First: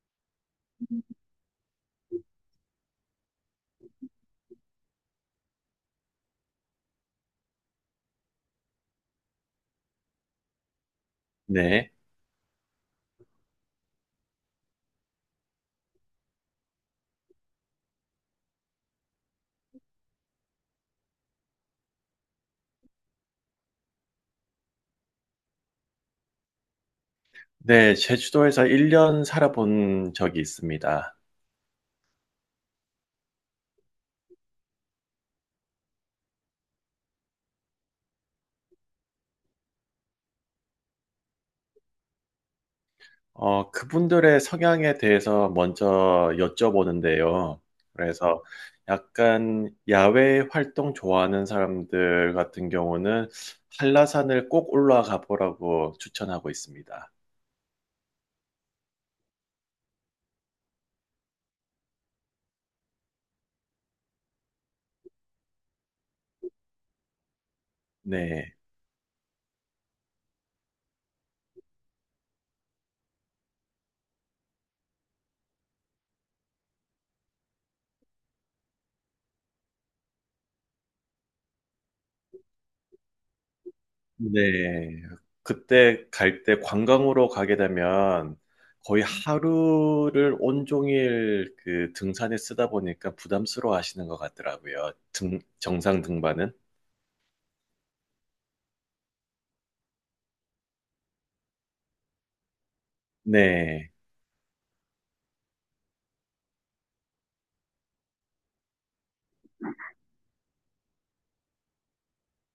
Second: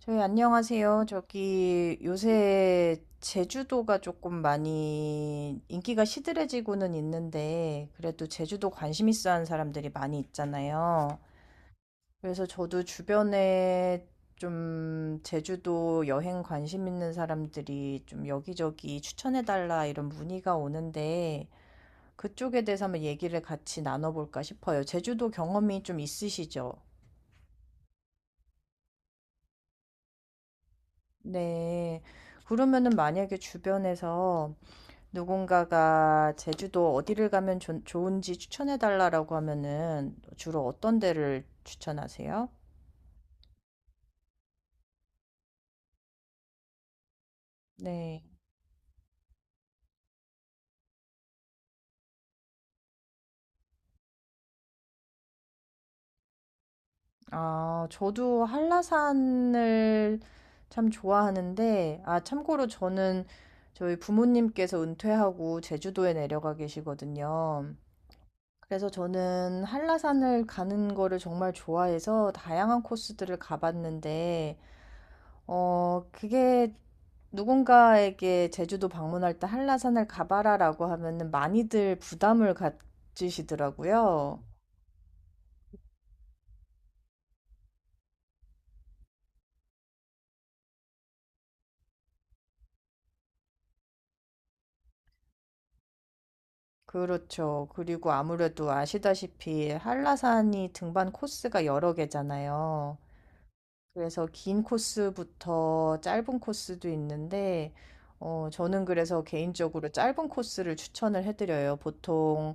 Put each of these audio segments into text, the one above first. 저희 안녕하세요. 저기 요새 제주도가 조금 많이 인기가 시들해지고는 있는데 그래도 제주도 관심 있어 하는 사람들이 많이 있잖아요. 네. 그래서 저도 주변에 좀 제주도 여행 관심 있는 사람들이 좀 여기저기 추천해달라 이런 문의가 오는데 그쪽에 대해서 한번 얘기를 같이 나눠볼까 싶어요. 제주도 경험이 좀 있으시죠? 네, 제주도에서 1년 살아본 적이 있습니다. 네. 그러면은 만약에 주변에서 누군가가 제주도 어디를 가면 좋은지 추천해달라라고 하면은 주로 어떤 데를 추천하세요? 그분들의 성향에 대해서 먼저 여쭤보는데요. 네. 그래서 약간 야외 활동 좋아하는 사람들 같은 경우는 한라산을 꼭 올라가 보라고 추천하고 있습니다. 아, 저도 한라산을 참 좋아하는데, 아, 참고로 저는 저희 부모님께서 은퇴하고 제주도에 내려가 계시거든요. 네. 그래서 저는 한라산을 가는 거를 정말 좋아해서 다양한 코스들을 가봤는데, 그게 누군가에게 제주도 방문할 때 한라산을 가봐라라고 하면은 많이들 부담을 가지시더라고요. 네. 그때 갈 때 관광으로 가게 되면 거의 하루를 온종일 그 등산에 쓰다 보니까 부담스러워 하시는 것 같더라고요. 정상 등반은. 그렇죠. 그리고 아무래도 아시다시피 한라산이 등반 코스가 여러 개잖아요. 네. 그래서 긴 코스부터 짧은 코스도 있는데, 저는 그래서 개인적으로 짧은 코스를 추천을 해드려요. 보통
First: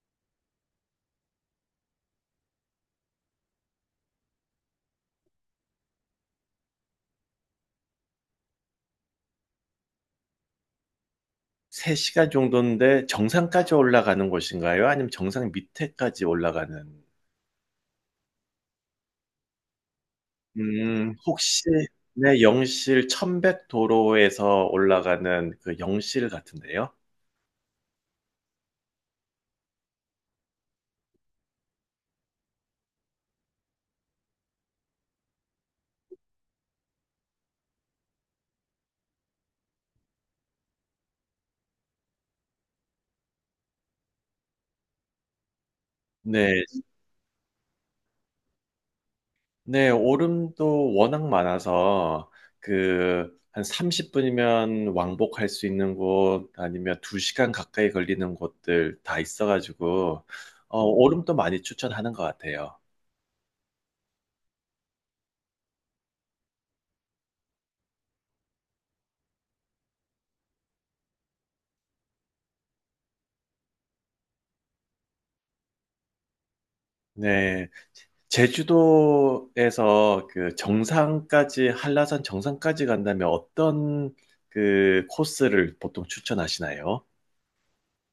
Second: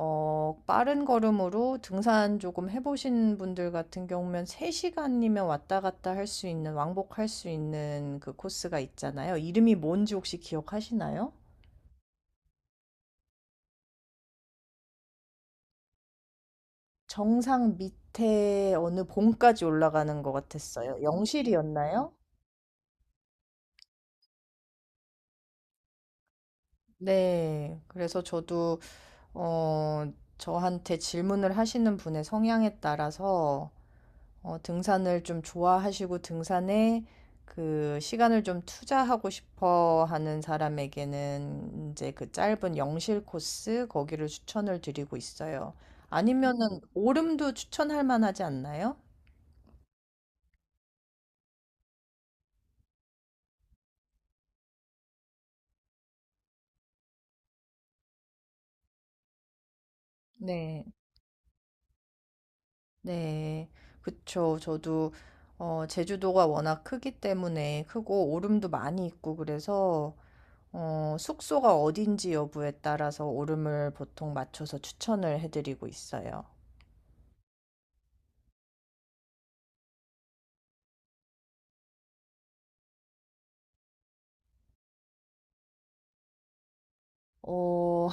빠른 걸음으로 등산 조금 해보신 분들 같은 경우면 3시간이면 왔다 갔다 할 수 있는, 왕복할 수 있는 그 코스가 있잖아요. 이름이 뭔지 혹시 기억하시나요? 3시간 정도인데 정상까지 올라가는 곳인가요? 아니면 정상 밑에까지 올라가는? 정상 밑에 어느 봉까지 올라가는 것 같았어요. 혹시 영실이었나요? 네, 영실 천백 도로에서 올라가는 그 영실 같은데요? 네. 그래서 저도, 어, 저한테 질문을 하시는 분의 성향에 따라서 등산을 좀 좋아하시고 등산에 그 시간을 좀 투자하고 싶어 하는 사람에게는 이제 그 짧은 영실 코스 거기를 추천을 드리고 있어요. 네. 아니면은 오름도 추천할 만하지 않나요? 네. 오름도 워낙 많아서 그 한 30분이면 왕복할 수 있는 곳 아니면 2시간 가까이 걸리는 곳들 다 있어 가지고 네, 오름도 많이 추천하는 것 같아요. 네, 그쵸. 저도 제주도가 워낙 크기 때문에 크고 오름도 많이 있고 그래서 숙소가 어딘지 여부에 따라서 오름을 보통 맞춰서 추천을 해드리고 있어요. 네. 제주도에서 그 정상까지, 한라산 정상까지 간다면 어떤 그 코스를 보통 추천하시나요? 어,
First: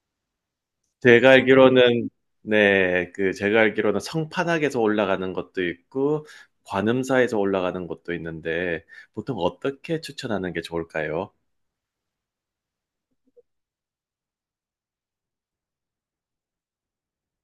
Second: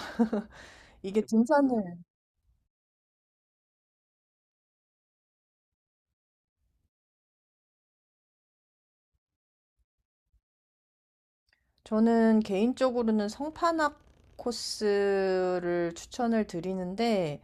이게 제가 등산을 알기로는, 네, 그 제가 알기로는 성판악에서 올라가는 것도 있고, 관음사에서 올라가는 것도 있는데, 보통 어떻게 추천하는 게 좋을까요? 저는 개인적으로는 성판악 코스를 추천을 드리는데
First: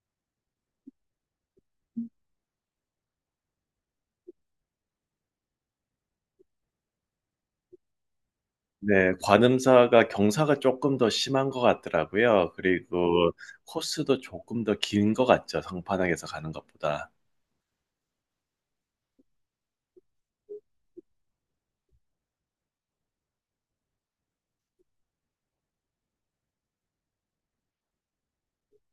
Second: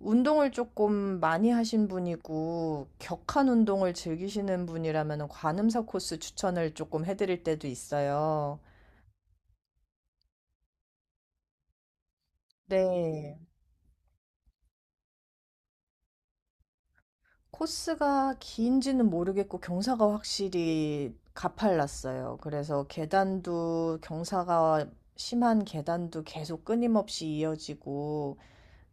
운동을 조금 많이 하신 분이고 격한 운동을 즐기시는 분이라면 관음사 코스 추천을 조금 해드릴 때도 있어요. 네, 관음사가 경사가 조금 더 심한 것 같더라고요. 그리고 네. 코스도 조금 더 긴 것 같죠. 성판악에서 가는 것보다. 코스가 긴지는 모르겠고 경사가 확실히 가팔랐어요. 그래서 계단도 경사가 심한 계단도 계속 끊임없이 이어지고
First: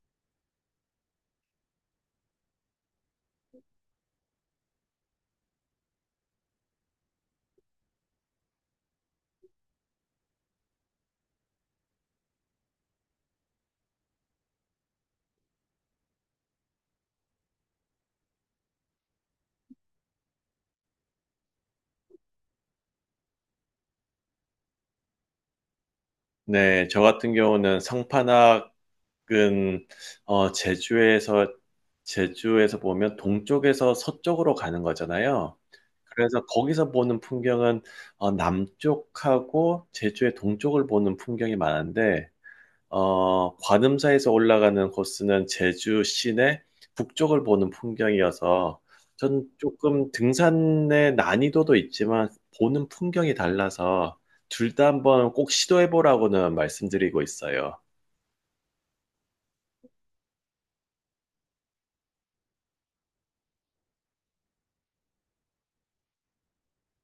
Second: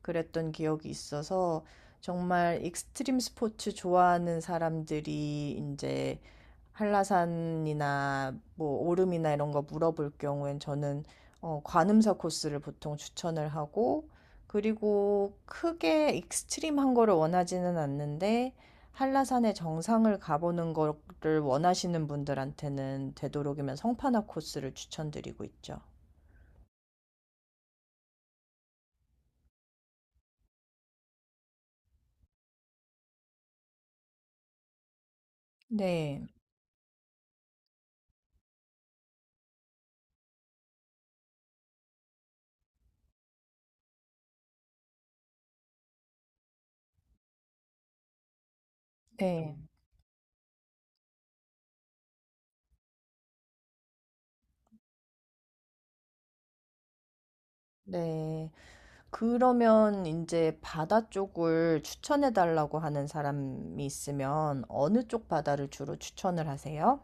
그랬던 기억이 있어서 정말 익스트림 스포츠 좋아하는 사람들이 이제 한라산이나 뭐 오름이나 이런 거 물어볼 경우엔 저는 관음사 코스를 보통 추천을 하고 그리고 크게 익스트림한 거를 원하지는 않는데 한라산의 정상을 가보는 거를 원하시는 분들한테는 되도록이면 성판화 코스를 추천드리고 있죠. 네, 저 같은 경우는 성판학은 어, 제주에서 제주에서 보면 동쪽에서 서쪽으로 가는 거잖아요. 네, 그래서 거기서 보는 풍경은 남쪽하고 제주의 동쪽을 보는 풍경이 많은데 관음사에서 올라가는 코스는 제주 시내 북쪽을 보는 풍경이어서 전 네, 조금 등산의 난이도도 있지만 보는 풍경이 달라서 둘 다 한번 꼭 시도해보라고는 말씀드리고 있어요. 네. 그러면 이제 바다 쪽을 추천해 달라고 하는 사람이 있으면 어느 쪽 바다를 주로 추천을 하세요?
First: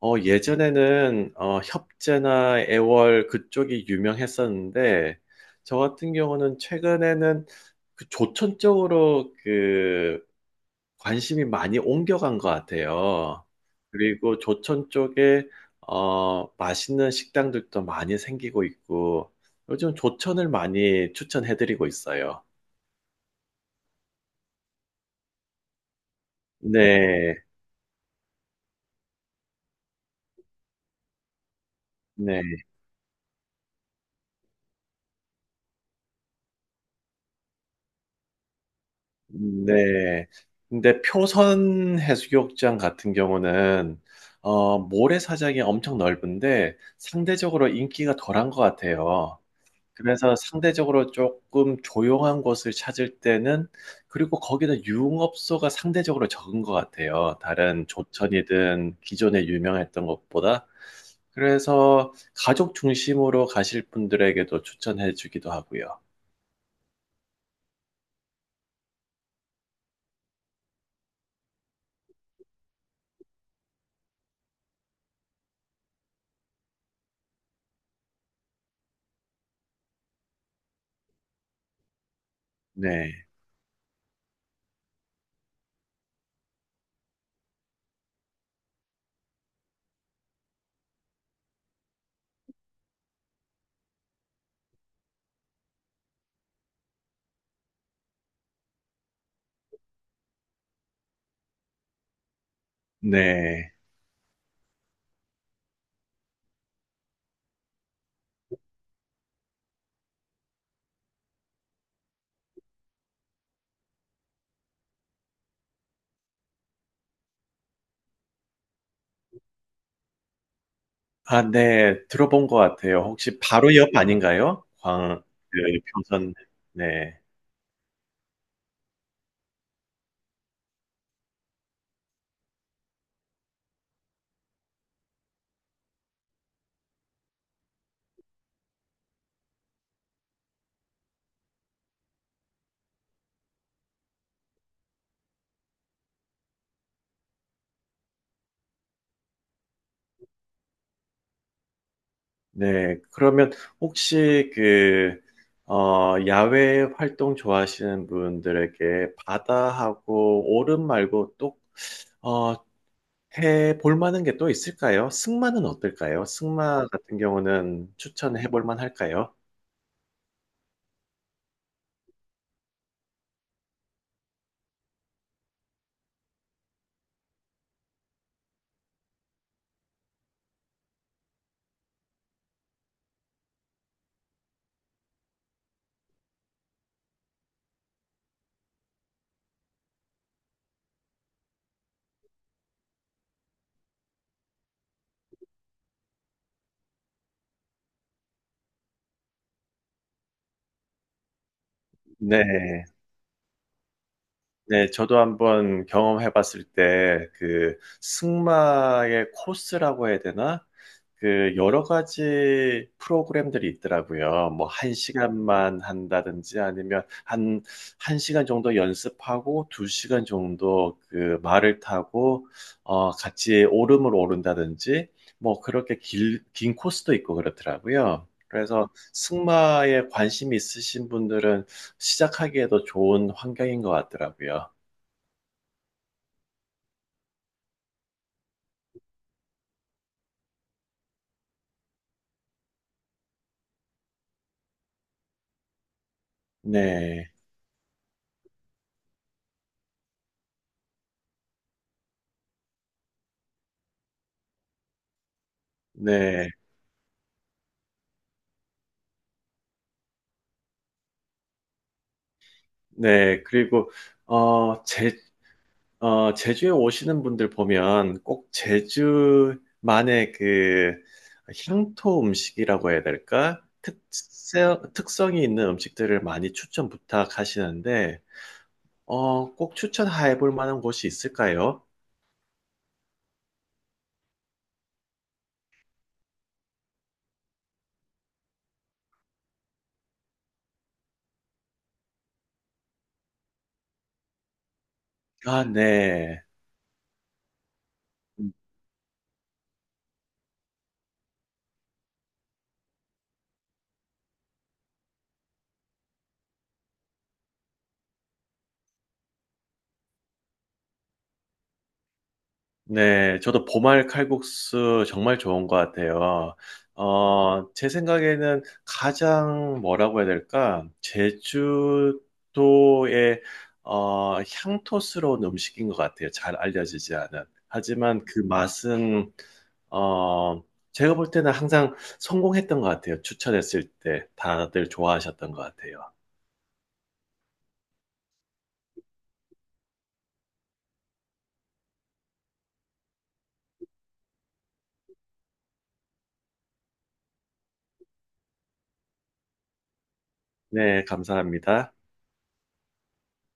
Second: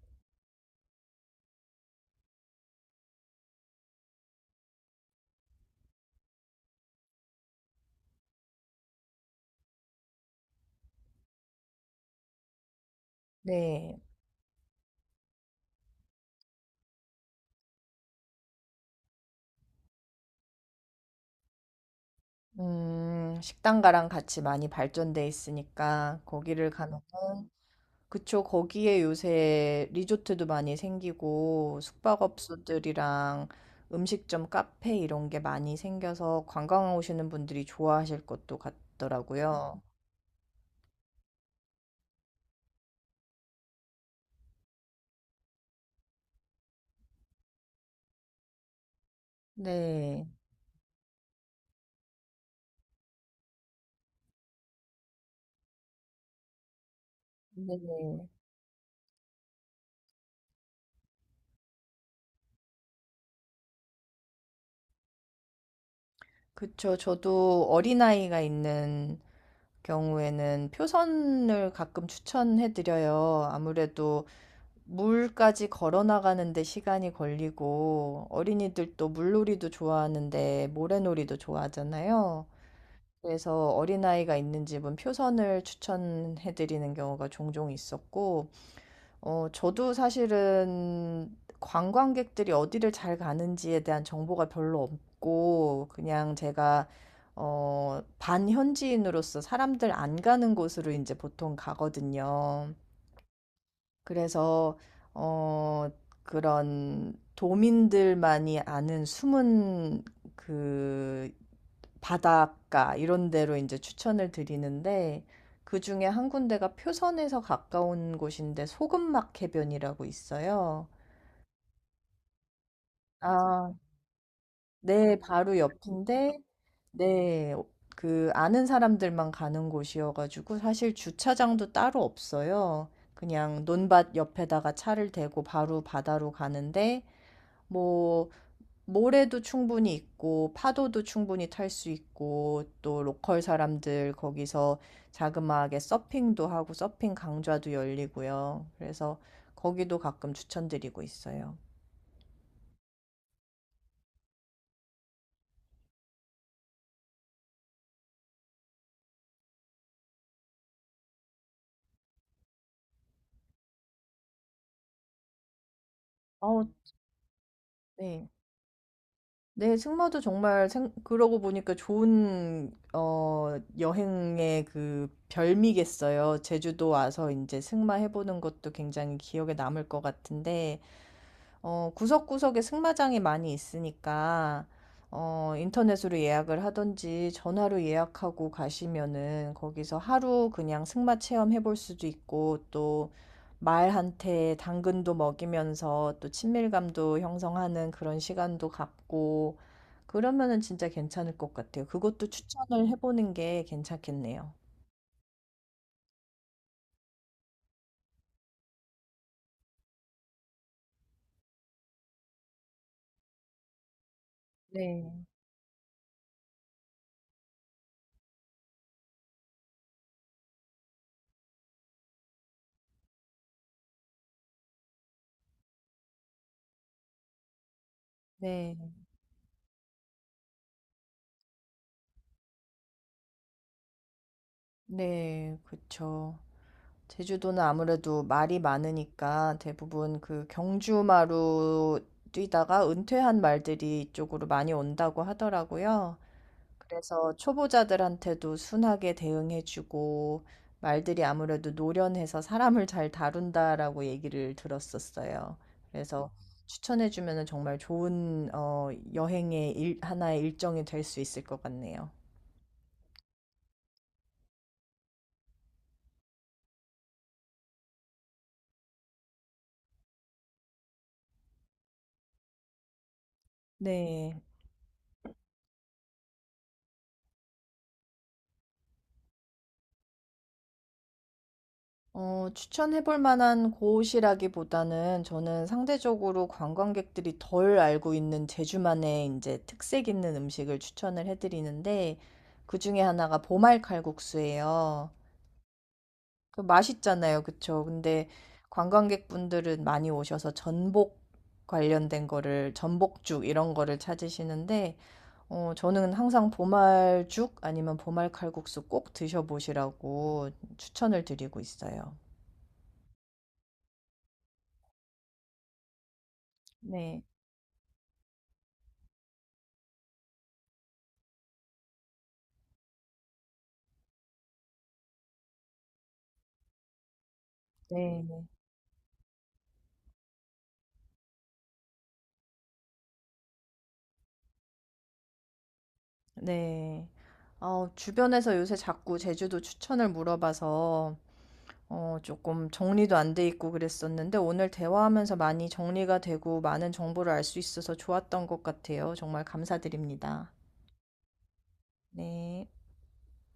예전에는 협재나 애월 그쪽이 유명했었는데 저 같은 경우는 최근에는 그 조천 쪽으로 그 관심이 많이 옮겨간 것 같아요. 네. 그리고 조천 쪽에 맛있는 식당들도 많이 생기고 있고 요즘 조천을 많이 추천해드리고 있어요. 식당가랑 같이 많이 발전돼 있으니까 거기를 가면은 네, 그쵸. 거기에 요새 리조트도 많이 생기고 네, 숙박업소들이랑 음식점, 카페 이런 게 많이 생겨서 관광 오시는 분들이 좋아하실 것도 같더라고요. 네. 근데 표선 해수욕장 같은 경우는 모래사장이 엄청 넓은데 상대적으로 인기가 덜한 것 같아요. 네. 그래서 상대적으로 조금 조용한 곳을 찾을 때는 그리고 거기다 유흥업소가 상대적으로 적은 것 같아요. 다른 네. 조천이든 기존에 유명했던 것보다. 그래서 가족 중심으로 가실 분들에게도 추천해 주기도 하고요. 그쵸. 저도 어린아이가 있는 경우에는 표선을 가끔 추천해드려요. 아무래도 물까지 걸어 나가는데 시간이 걸리고 어린이들도 물놀이도 좋아하는데 모래놀이도 좋아하잖아요. 네. 그래서 어린아이가 있는 집은 표선을 추천해드리는 경우가 종종 있었고 저도 사실은 관광객들이 어디를 잘 가는지에 대한 정보가 별로 없고, 그냥 제가, 반현지인으로서 사람들 안 가는 곳으로 이제 보통 가거든요. 네. 그래서 어 그런 도민들만이 아는 숨은 그 바닷가 이런 데로 이제 추천을 드리는데 그 중에 한 군데가 표선에서 가까운 곳인데 소금막 해변이라고 있어요. 아 네. 들어본 것 같아요. 혹시 아, 바로 옆 아닌가요? 네, 광 바로 그 표선 옆인데, 네. 네, 그 아는 사람들만 가는 곳이어가지고 사실 주차장도 따로 없어요. 그냥 논밭 옆에다가 차를 대고 바로 바다로 가는데, 뭐, 모래도 충분히 있고, 파도도 충분히 탈 수 있고, 또 로컬 사람들 거기서 자그마하게 서핑도 하고, 서핑 강좌도 열리고요. 그래서 거기도 가끔 추천드리고 있어요. 네, 그러면 혹시 그, 야외 활동 좋아하시는 분들에게 바다하고 오름 말고 또, 어, 해 볼 만한 게 또 있을까요? 승마는 어떨까요? 승마 같은 경우는 어, 추천해 볼 만할까요? 네. 승마도 정말 생 그러고 보니까 좋은 어 여행의 그 별미겠어요. 제주도 와서 이제 승마 해 보는 것도 굉장히 기억에 남을 것 같은데 구석구석에 승마장이 많이 있으니까, 인터넷으로 예약을 하든지 전화로 예약하고 가시면은 거기서 하루 그냥 승마 체험해 볼 수도 있고, 또 말한테 당근도 먹이면서 또 친밀감도 형성하는 그런 시간도 갖고, 그러면은 진짜 괜찮을 것 같아요. 그것도 네. 추천을 해보는 게 괜찮겠네요. 네, 저도 한번 경험해 봤을 때, 그, 승마의 코스라고 해야 되나? 그, 여러 가지 프로그램들이 있더라고요. 뭐, 한 네. 시간만 한다든지 아니면 한, 한 시간 정도 연습하고, 두 시간 정도 그 말을 타고, 같이 오름을 오른다든지, 뭐, 긴 코스도 있고 그렇더라고요. 네, 그래서 승마에 관심 있으신 분들은 시작하기에도 좋은 환경인 것 같더라고요. 네, 그쵸. 제주도는 아무래도 말이 많으니까 대부분 그 경주마로 뛰다가 은퇴한 말들이 이쪽으로 많이 온다고 하더라고요. 네, 그래서 초보자들한테도 순하게 대응해주고 말들이 아무래도 노련해서 사람을 잘 다룬다라고 얘기를 들었었어요. 그래서 네, 추천해주면 정말 좋은 여행의 하나의 일정이 될 수 있을 것 같네요. 네. 그리고, 어, 제, 제주에 오시는 분들 보면 꼭 제주만의 그 향토 음식이라고 해야 될까? 네. 특성이 있는 음식들을 많이 추천 부탁하시는데, 꼭 추천해 볼 만한 곳이 있을까요? 어, 추천해 볼 만한 곳이라기보다는 저는 상대적으로 관광객들이 덜 알고 있는 제주만의 이제 특색 있는 음식을 추천을 해 드리는데 그 중에 하나가 보말 칼국수예요. 아, 네. 그 맛있잖아요. 그쵸? 근데 관광객분들은 많이 오셔서 전복 관련된 거를 전복죽 이런 거를 찾으시는데 저는 항상 보말죽 아니면 보말 칼국수 꼭 드셔보시라고 추천을 드리고 있어요. 네, 저도 보말 칼국수 정말 좋은 것 같아요. 네. 제 생각에는 가장 뭐라고 해야 될까? 제주도의 향토스러운 음식인 것 같아요. 잘 알려지지 않은. 하지만 그 네. 맛은 어, 제가 볼 때는 항상 성공했던 것 같아요. 추천했을 때 다들 좋아하셨던 것 같아요. 네. 주변에서 요새 자꾸 제주도 추천을 물어봐서 조금 정리도 안 돼 있고 그랬었는데 오늘 대화하면서 많이 정리가 되고 많은 정보를 알 수 있어서 좋았던 것 같아요. 정말 감사드립니다. 네, 감사합니다. 네.